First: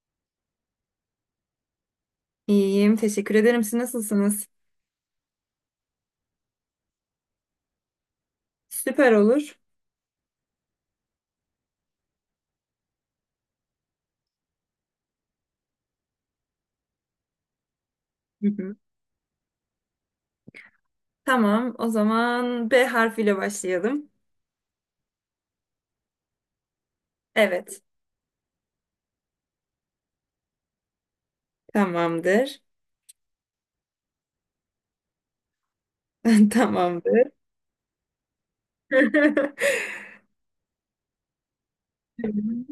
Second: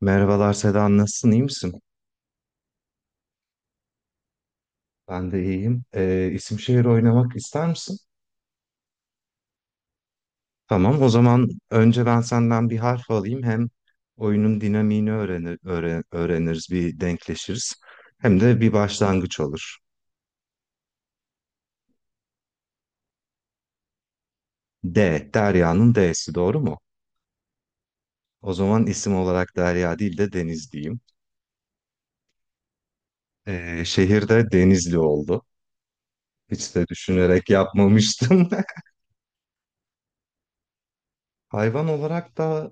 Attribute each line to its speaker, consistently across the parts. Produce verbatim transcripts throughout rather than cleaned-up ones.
Speaker 1: Merhabalar Seda, nasılsın? İyi misin?
Speaker 2: İyiyim, teşekkür ederim. Siz nasılsınız?
Speaker 1: Ben de iyiyim. Ee, isim şehir oynamak ister misin?
Speaker 2: Süper olur.
Speaker 1: Tamam, o zaman önce ben senden bir harf alayım. Hem oyunun dinamiğini öğrenir, öğre- öğreniriz, bir denkleşiriz. Hem
Speaker 2: Hı
Speaker 1: de bir
Speaker 2: hı.
Speaker 1: başlangıç olur.
Speaker 2: Tamam, o zaman B harfiyle başlayalım.
Speaker 1: D, Derya'nın D'si doğru mu?
Speaker 2: Evet,
Speaker 1: O zaman isim olarak Derya değil de Deniz diyeyim.
Speaker 2: tamamdır.
Speaker 1: Ee, şehir de Denizli oldu. Hiç de
Speaker 2: Tamamdır.
Speaker 1: düşünerek yapmamıştım. Hayvan olarak da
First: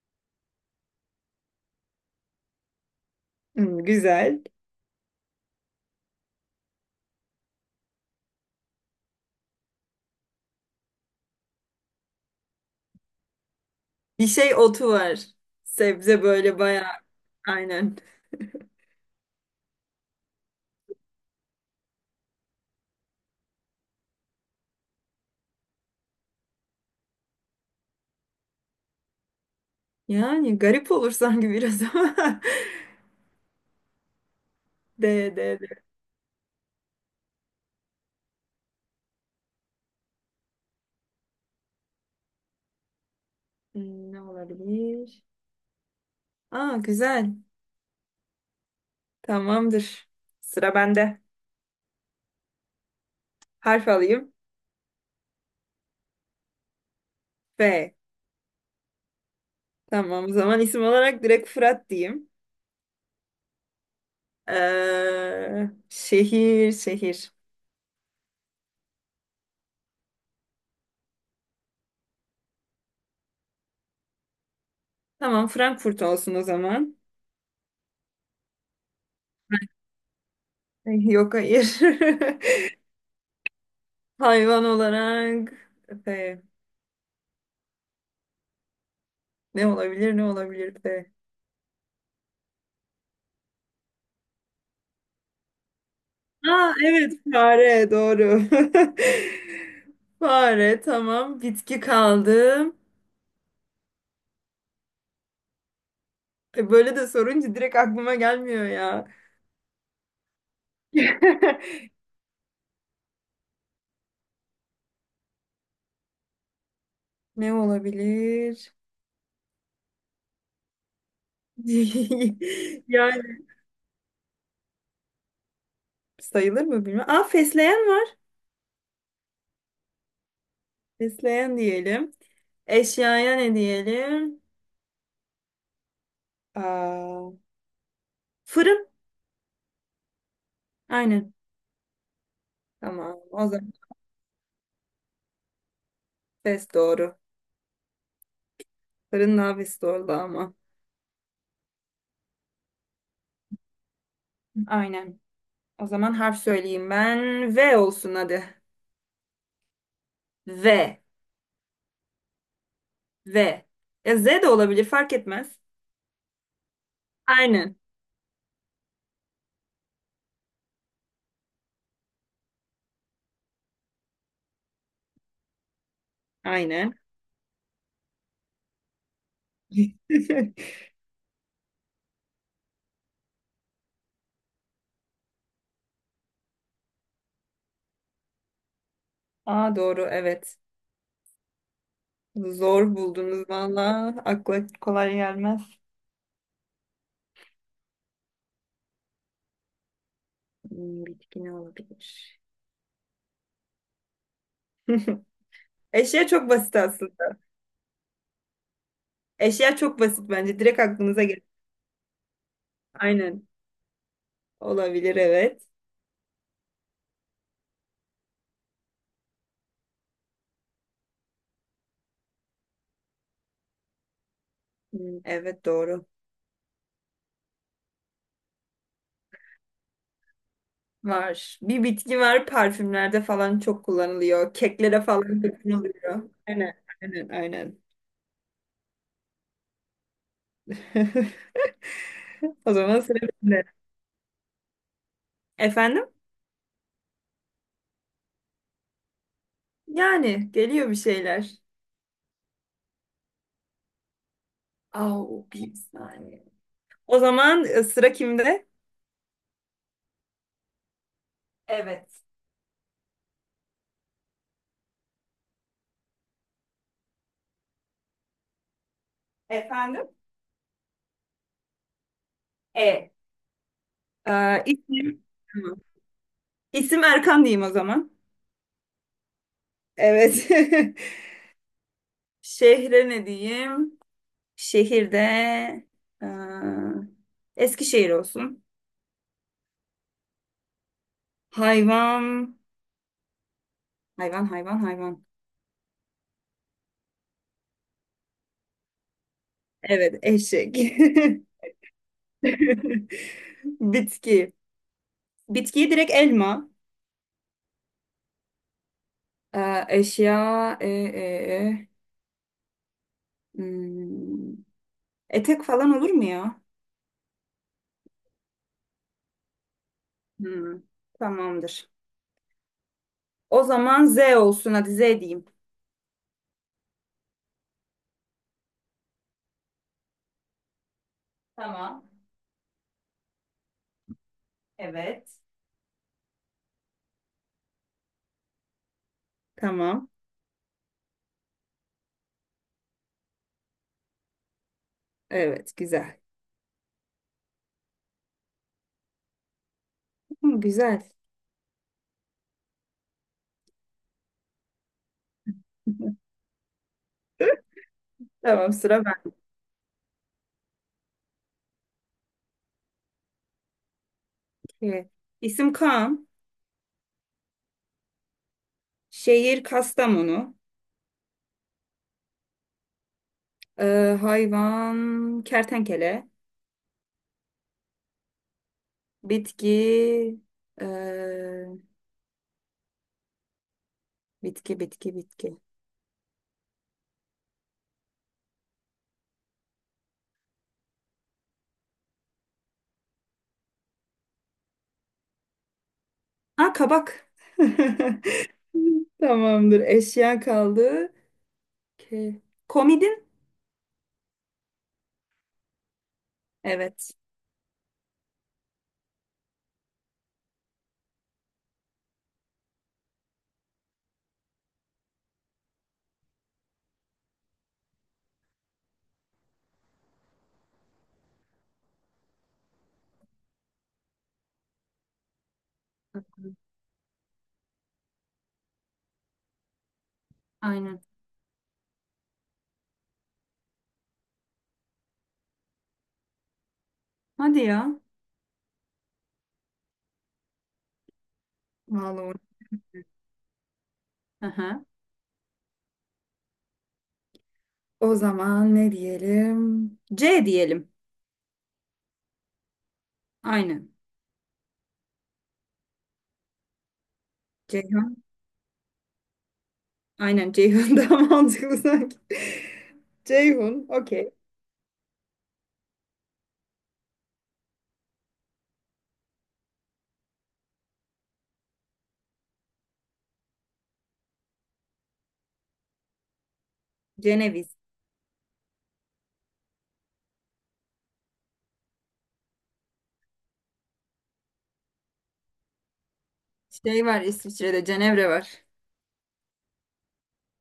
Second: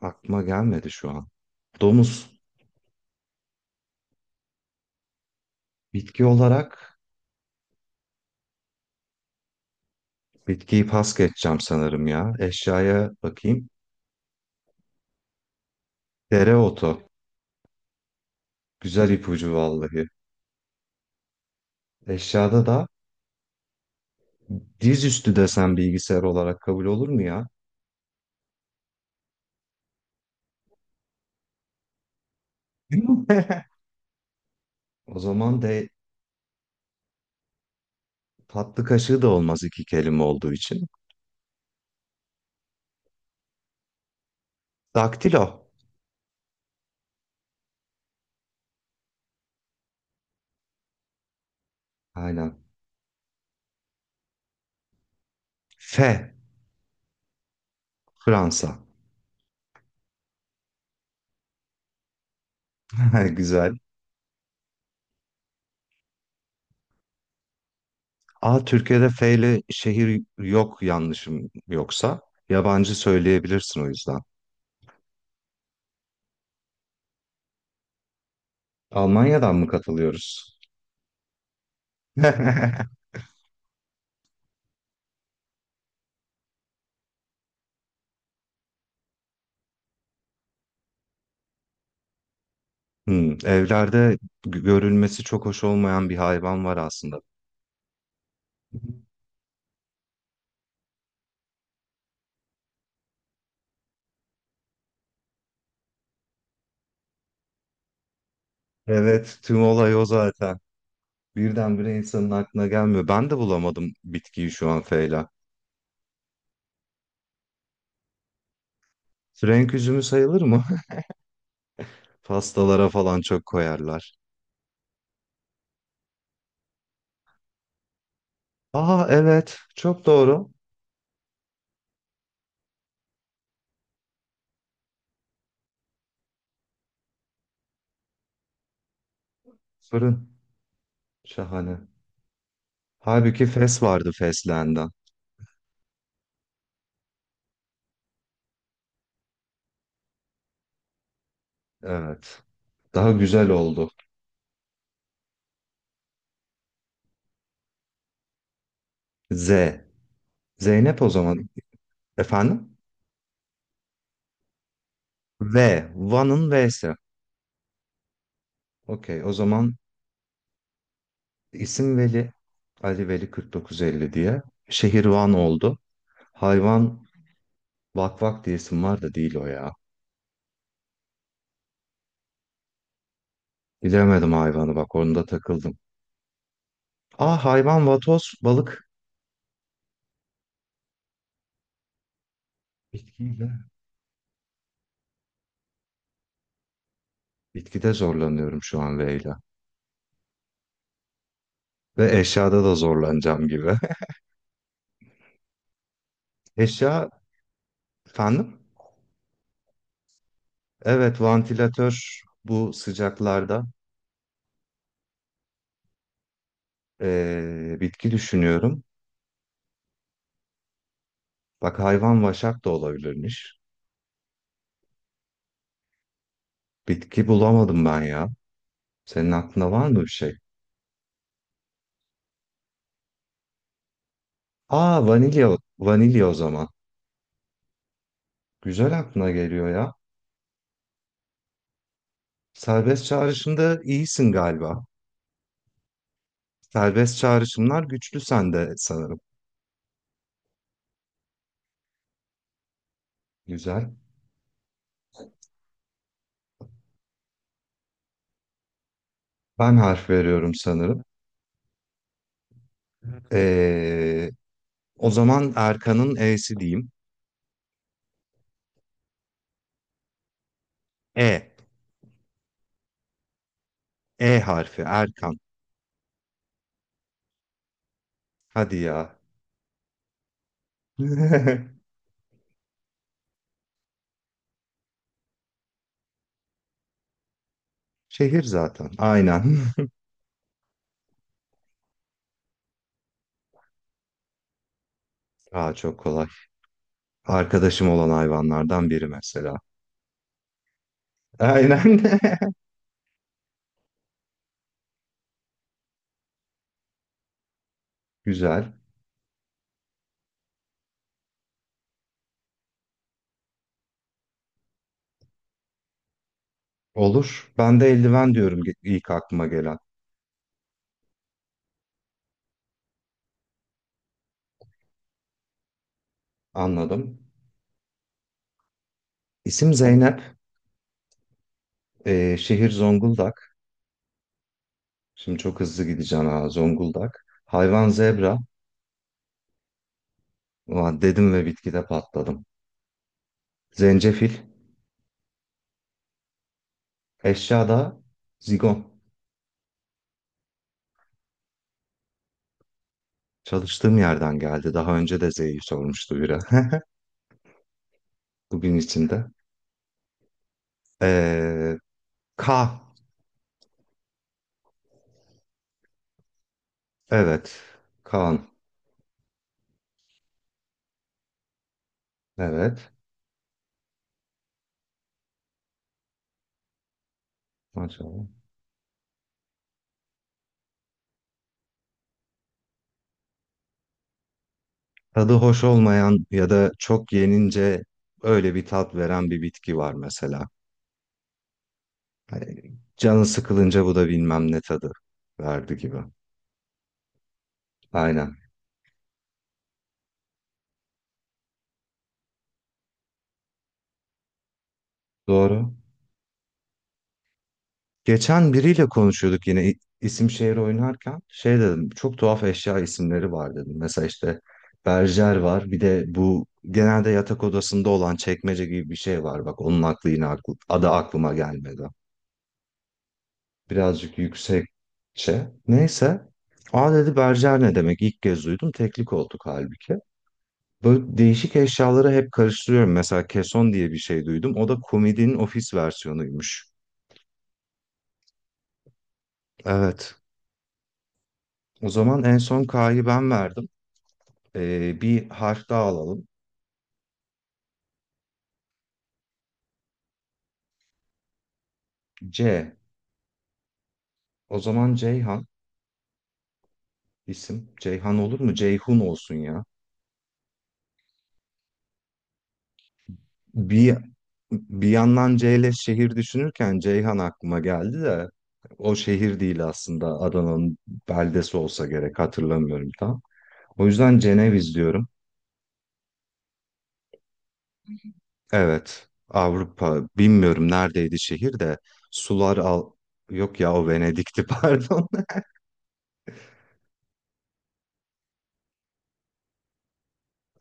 Speaker 1: aklıma gelmedi şu an. Domuz.
Speaker 2: Hmm, güzel.
Speaker 1: Bitki olarak. Bitkiyi pas geçeceğim sanırım ya. Eşyaya bakayım.
Speaker 2: Bir şey otu var. Sebze böyle bayağı
Speaker 1: Dereotu.
Speaker 2: aynen.
Speaker 1: Güzel ipucu vallahi. Eşyada da dizüstü desem bilgisayar olarak kabul olur mu ya?
Speaker 2: Yani garip olur sanki biraz ama.
Speaker 1: O
Speaker 2: D, D,
Speaker 1: zaman
Speaker 2: D.
Speaker 1: de tatlı kaşığı da olmaz iki kelime olduğu için.
Speaker 2: Hmm, ne olabilir?
Speaker 1: Daktilo.
Speaker 2: Aa, güzel. Tamamdır. Sıra bende.
Speaker 1: Aynen.
Speaker 2: Harf alayım.
Speaker 1: F.
Speaker 2: B.
Speaker 1: Fransa.
Speaker 2: Tamam, o zaman isim olarak direkt Fırat diyeyim.
Speaker 1: Güzel.
Speaker 2: Ee, şehir, şehir.
Speaker 1: A. Türkiye'de F ile şehir yok yanlışım yoksa. Yabancı söyleyebilirsin o yüzden.
Speaker 2: Tamam, Frankfurt olsun o zaman.
Speaker 1: Almanya'dan mı katılıyoruz?
Speaker 2: Ay, yok hayır. Hayvan olarak F. Ne olabilir, ne olabilir F?
Speaker 1: Hmm, evlerde g- görülmesi çok hoş olmayan bir hayvan
Speaker 2: Aa
Speaker 1: var
Speaker 2: evet,
Speaker 1: aslında.
Speaker 2: fare doğru. Fare, tamam, bitki kaldı. E, Böyle de sorunca direkt aklıma gelmiyor ya.
Speaker 1: Evet, tüm olay o zaten. Birdenbire insanın aklına gelmiyor. Ben de bulamadım bitkiyi şu an Feyla.
Speaker 2: Ne olabilir?
Speaker 1: Frenk üzümü sayılır mı? Pastalara falan
Speaker 2: Yani
Speaker 1: çok koyarlar.
Speaker 2: sayılır mı bilmiyorum. Aa, fesleğen var.
Speaker 1: Aa evet, çok doğru.
Speaker 2: Besleyen diyelim. Eşyaya ne diyelim? Aa, fırın.
Speaker 1: Fırın.
Speaker 2: Aynen.
Speaker 1: Şahane.
Speaker 2: Tamam.
Speaker 1: Halbuki
Speaker 2: O zaman
Speaker 1: fes vardı feslenden.
Speaker 2: ses doğru. Fırın nafis doğru ama.
Speaker 1: Evet. Daha güzel oldu.
Speaker 2: Aynen. O zaman harf söyleyeyim ben. V olsun hadi.
Speaker 1: Z.
Speaker 2: V.
Speaker 1: Zeynep o zaman. Efendim?
Speaker 2: V. Ya Z de olabilir, fark etmez.
Speaker 1: V. Van'ın V'si.
Speaker 2: Aynen.
Speaker 1: Okey, o zaman İsim Veli, Ali Veli kırk dokuz elli diye. Şehirvan oldu.
Speaker 2: Aynen.
Speaker 1: Hayvan Vak Vak diye isim var da değil o ya. Bilemedim hayvanı bak onda takıldım. Aa hayvan vatoz, balık.
Speaker 2: Aa doğru, evet. Zor buldunuz
Speaker 1: Bitkiyle.
Speaker 2: valla. Akla kolay gelmez.
Speaker 1: Bitkide zorlanıyorum şu an V ile.
Speaker 2: Hmm, bitki ne
Speaker 1: Ve
Speaker 2: olabilir?
Speaker 1: eşyada da zorlanacağım gibi.
Speaker 2: Eşya çok basit
Speaker 1: Eşya
Speaker 2: aslında.
Speaker 1: efendim?
Speaker 2: Eşya çok basit bence. Direkt
Speaker 1: Evet
Speaker 2: aklınıza gelir.
Speaker 1: vantilatör bu
Speaker 2: Aynen.
Speaker 1: sıcaklarda.
Speaker 2: Olabilir, evet.
Speaker 1: Ee, bitki düşünüyorum. Bak hayvan vaşak da olabilirmiş.
Speaker 2: Hmm, evet doğru.
Speaker 1: Bitki bulamadım ben ya. Senin aklında var mı bir şey?
Speaker 2: Var. Bir bitki var, parfümlerde falan çok kullanılıyor.
Speaker 1: Aa
Speaker 2: Keklere falan
Speaker 1: vanilya,
Speaker 2: da
Speaker 1: vanilya
Speaker 2: kullanılıyor.
Speaker 1: o zaman.
Speaker 2: Aynen. Aynen. Aynen.
Speaker 1: Güzel aklına geliyor ya.
Speaker 2: O zaman
Speaker 1: Serbest
Speaker 2: sıra bende.
Speaker 1: çağrışımda iyisin galiba.
Speaker 2: Efendim?
Speaker 1: Serbest çağrışımlar güçlü sende sanırım.
Speaker 2: Yani geliyor bir şeyler.
Speaker 1: Güzel.
Speaker 2: Au, bir saniye. O zaman e, sıra kimde?
Speaker 1: Ben harf veriyorum sanırım.
Speaker 2: Evet.
Speaker 1: Ee, o zaman Erkan'ın E'si diyeyim.
Speaker 2: Efendim?
Speaker 1: E.
Speaker 2: E.
Speaker 1: E
Speaker 2: Ee,
Speaker 1: harfi
Speaker 2: isim.
Speaker 1: Erkan.
Speaker 2: Tamam. İsim Erkan diyeyim o zaman.
Speaker 1: Hadi ya.
Speaker 2: Evet. Şehre ne diyeyim? Şehirde e, Eskişehir
Speaker 1: Şehir
Speaker 2: olsun.
Speaker 1: zaten. Aynen.
Speaker 2: Hayvan, hayvan, hayvan, hayvan.
Speaker 1: Aa çok kolay. Arkadaşım olan hayvanlardan biri mesela.
Speaker 2: Evet, eşek.
Speaker 1: Aynen.
Speaker 2: Bitki. Bitkiyi direkt elma.
Speaker 1: Güzel.
Speaker 2: E, eşya, e, e, e. Hmm, etek falan olur mu ya?
Speaker 1: Olur. Ben de eldiven diyorum ilk aklıma gelen.
Speaker 2: Hmm, tamamdır. O zaman Z olsun. Hadi Z diyeyim.
Speaker 1: Anladım. İsim Zeynep.
Speaker 2: Tamam.
Speaker 1: Ee, şehir Zonguldak. Şimdi
Speaker 2: Evet.
Speaker 1: çok hızlı gideceğim ha Zonguldak. Hayvan zebra.
Speaker 2: Tamam.
Speaker 1: Ulan dedim ve bitkide patladım. Zencefil.
Speaker 2: Evet, güzel.
Speaker 1: Eşya da zigon.
Speaker 2: Hı, güzel.
Speaker 1: Çalıştığım yerden geldi. Daha önce de Z'yi sormuştu biri.
Speaker 2: Tamam,
Speaker 1: Bugün
Speaker 2: sıra
Speaker 1: içinde.
Speaker 2: bende.
Speaker 1: Ee, K.
Speaker 2: Peki. İsim Kaan.
Speaker 1: Evet. Kaan.
Speaker 2: Şehir Kastamonu.
Speaker 1: Evet.
Speaker 2: Ee, hayvan kertenkele.
Speaker 1: Maşallah.
Speaker 2: Bitki ee, bitki bitki
Speaker 1: Tadı
Speaker 2: bitki.
Speaker 1: hoş olmayan ya da çok yenince öyle bir tat veren bir bitki var mesela. Hani canı sıkılınca bu da bilmem ne tadı verdi gibi.
Speaker 2: Aa, kabak.
Speaker 1: Aynen.
Speaker 2: Tamamdır. Eşya kaldı. Ke- Komidin.
Speaker 1: Doğru.
Speaker 2: Evet.
Speaker 1: Geçen biriyle konuşuyorduk yine i- isim şehir oynarken. Şey dedim, çok tuhaf eşya isimleri var dedim. Mesela işte berjer var. Bir de bu genelde yatak odasında olan çekmece gibi bir şey var. Bak onun aklı yine aklı, adı aklıma gelmedi. Birazcık yüksekçe. Neyse. Aa dedi berjer ne demek? İlk kez duydum. Teklik olduk halbuki.
Speaker 2: Aynen.
Speaker 1: Böyle değişik eşyaları hep karıştırıyorum. Mesela keson diye bir şey duydum. O da komedinin ofis versiyonuymuş.
Speaker 2: Hadi ya.
Speaker 1: Evet. O zaman en
Speaker 2: Vallahi.
Speaker 1: son K'yı ben verdim.
Speaker 2: Aha.
Speaker 1: Ee, bir harf daha alalım.
Speaker 2: O zaman ne diyelim? C diyelim.
Speaker 1: C.
Speaker 2: Aynen.
Speaker 1: O zaman Ceyhan isim. Ceyhan
Speaker 2: Ceyhun.
Speaker 1: olur mu? Ceyhun olsun ya.
Speaker 2: Aynen, Ceyhun daha mantıklı sanki. Ceyhun.
Speaker 1: Bir
Speaker 2: Okey.
Speaker 1: bir yandan C ile şehir düşünürken Ceyhan aklıma geldi de o şehir değil aslında Adana'nın beldesi olsa gerek hatırlamıyorum tam. O yüzden Ceneviz diyorum.
Speaker 2: Ceneviz.
Speaker 1: Evet, Avrupa bilmiyorum neredeydi şehir de sular al yok ya o Venedik'ti pardon.
Speaker 2: Şey var, İsviçre'de Cenevre var.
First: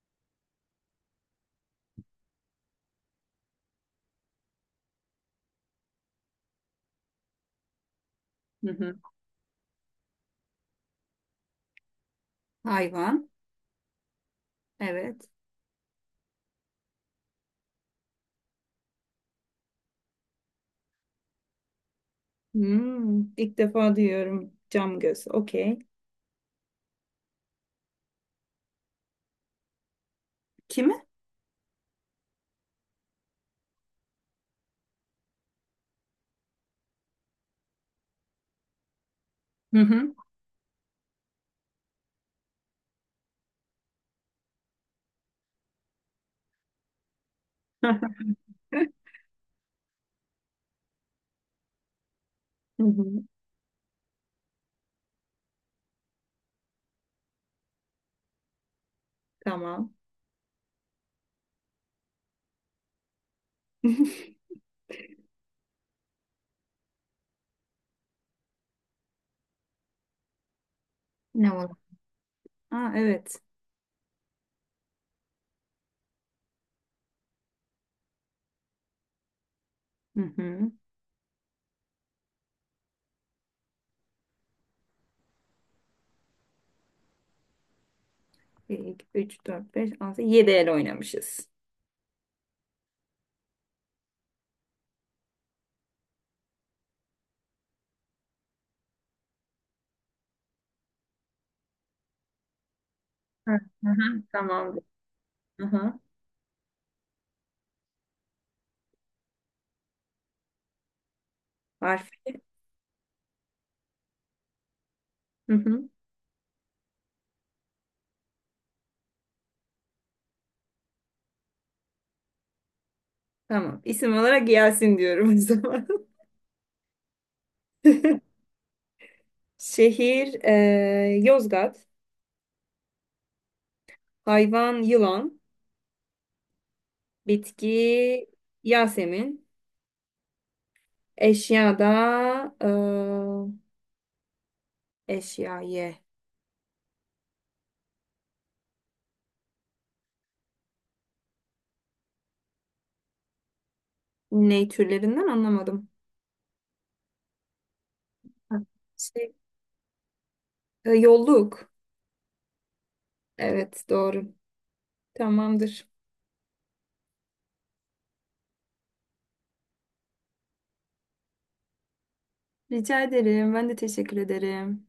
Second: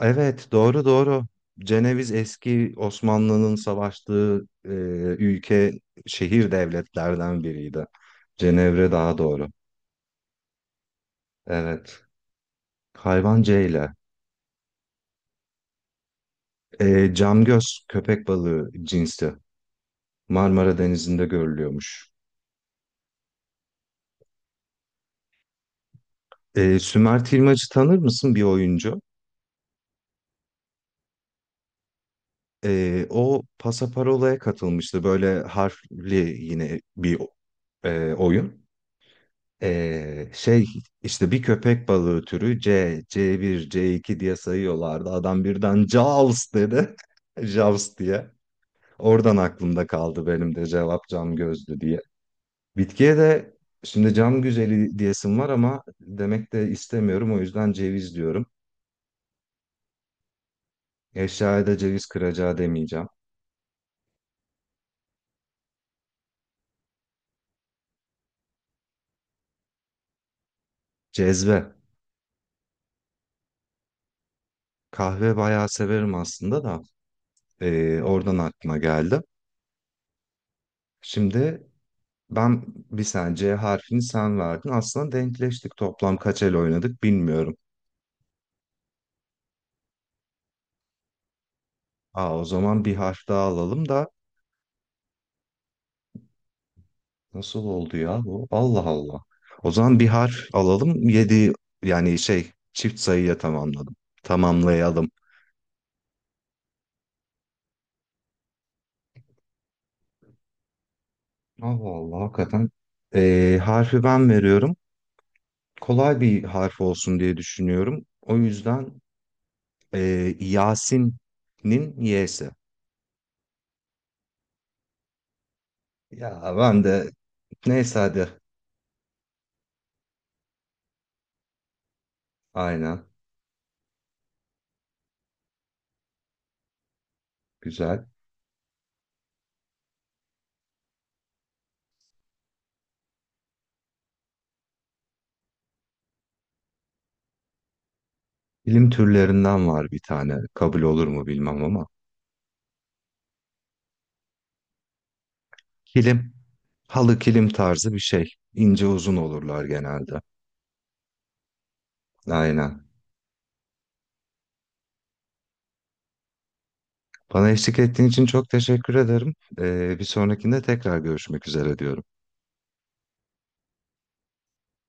Speaker 1: Evet doğru doğru. Ceneviz eski Osmanlı'nın savaştığı e, ülke şehir devletlerden biriydi.
Speaker 2: Hı
Speaker 1: Cenevre
Speaker 2: hı.
Speaker 1: daha doğru. Evet.
Speaker 2: Hayvan.
Speaker 1: Hayvan C ile.
Speaker 2: Evet.
Speaker 1: E, camgöz köpek balığı cinsi. Marmara Denizi'nde görülüyormuş.
Speaker 2: Hmm, ilk defa duyuyorum cam göz. Okey.
Speaker 1: E, Sümer Tilmacı tanır mısın bir oyuncu?
Speaker 2: Kimi?
Speaker 1: Ee, o Pasaparola'ya katılmıştı. Böyle harfli yine bir e, oyun.
Speaker 2: Hı hı.
Speaker 1: Ee, şey işte bir köpek balığı türü C, C1, C iki diye sayıyorlardı. Adam birden Jaws dedi. Jaws diye. Oradan aklımda kaldı benim de cevap cam gözlü diye.
Speaker 2: Hı hı.
Speaker 1: Bitkiye de şimdi cam güzeli diyesim var ama demek de istemiyorum. O yüzden ceviz diyorum.
Speaker 2: Tamam.
Speaker 1: Eşyaya da ceviz kıracağı demeyeceğim.
Speaker 2: Ne var?
Speaker 1: Cezve.
Speaker 2: Aa, evet.
Speaker 1: Kahve bayağı severim aslında da. Ee, oradan aklıma geldi.
Speaker 2: Hı hı.
Speaker 1: Şimdi ben bir sen C harfini sen verdin. Aslında denkleştik. Toplam kaç el oynadık bilmiyorum.
Speaker 2: bir, iki, üç, dört, beş, altı, yedi el oynamışız.
Speaker 1: Aa, o zaman bir harf daha alalım da nasıl oldu ya bu? Allah Allah. O zaman bir harf alalım. Yedi yani şey çift sayıya
Speaker 2: Hı hı.
Speaker 1: tamamladım.
Speaker 2: Hı. Tamamdır.
Speaker 1: Tamamlayalım.
Speaker 2: Hı hı.
Speaker 1: Allah
Speaker 2: Harf.
Speaker 1: Allah hakikaten. Ee, harfi ben veriyorum.
Speaker 2: Hı hı.
Speaker 1: Kolay bir harf olsun diye düşünüyorum. O yüzden ee, Yasin'in Y'si.
Speaker 2: Tamam. İsim olarak Yasin diyorum o zaman.
Speaker 1: Ya ben de. Neyse hadi.
Speaker 2: Şehir eee, Yozgat.
Speaker 1: Aynen.
Speaker 2: Hayvan yılan. Bitki
Speaker 1: Güzel.
Speaker 2: Yasemin. Eşyada e, eşya ye.
Speaker 1: Kilim türlerinden var bir tane. Kabul olur mu bilmem ama.
Speaker 2: Ne türlerinden anlamadım.
Speaker 1: Kilim. Halı kilim tarzı bir şey.
Speaker 2: Ha.
Speaker 1: İnce uzun
Speaker 2: Şey,
Speaker 1: olurlar genelde.
Speaker 2: e, yolluk.
Speaker 1: Aynen.
Speaker 2: Evet doğru. Tamamdır.
Speaker 1: Bana eşlik ettiğin için çok teşekkür ederim. Ee, bir sonrakinde tekrar görüşmek üzere diyorum.
Speaker 2: Rica ederim. Ben de teşekkür ederim.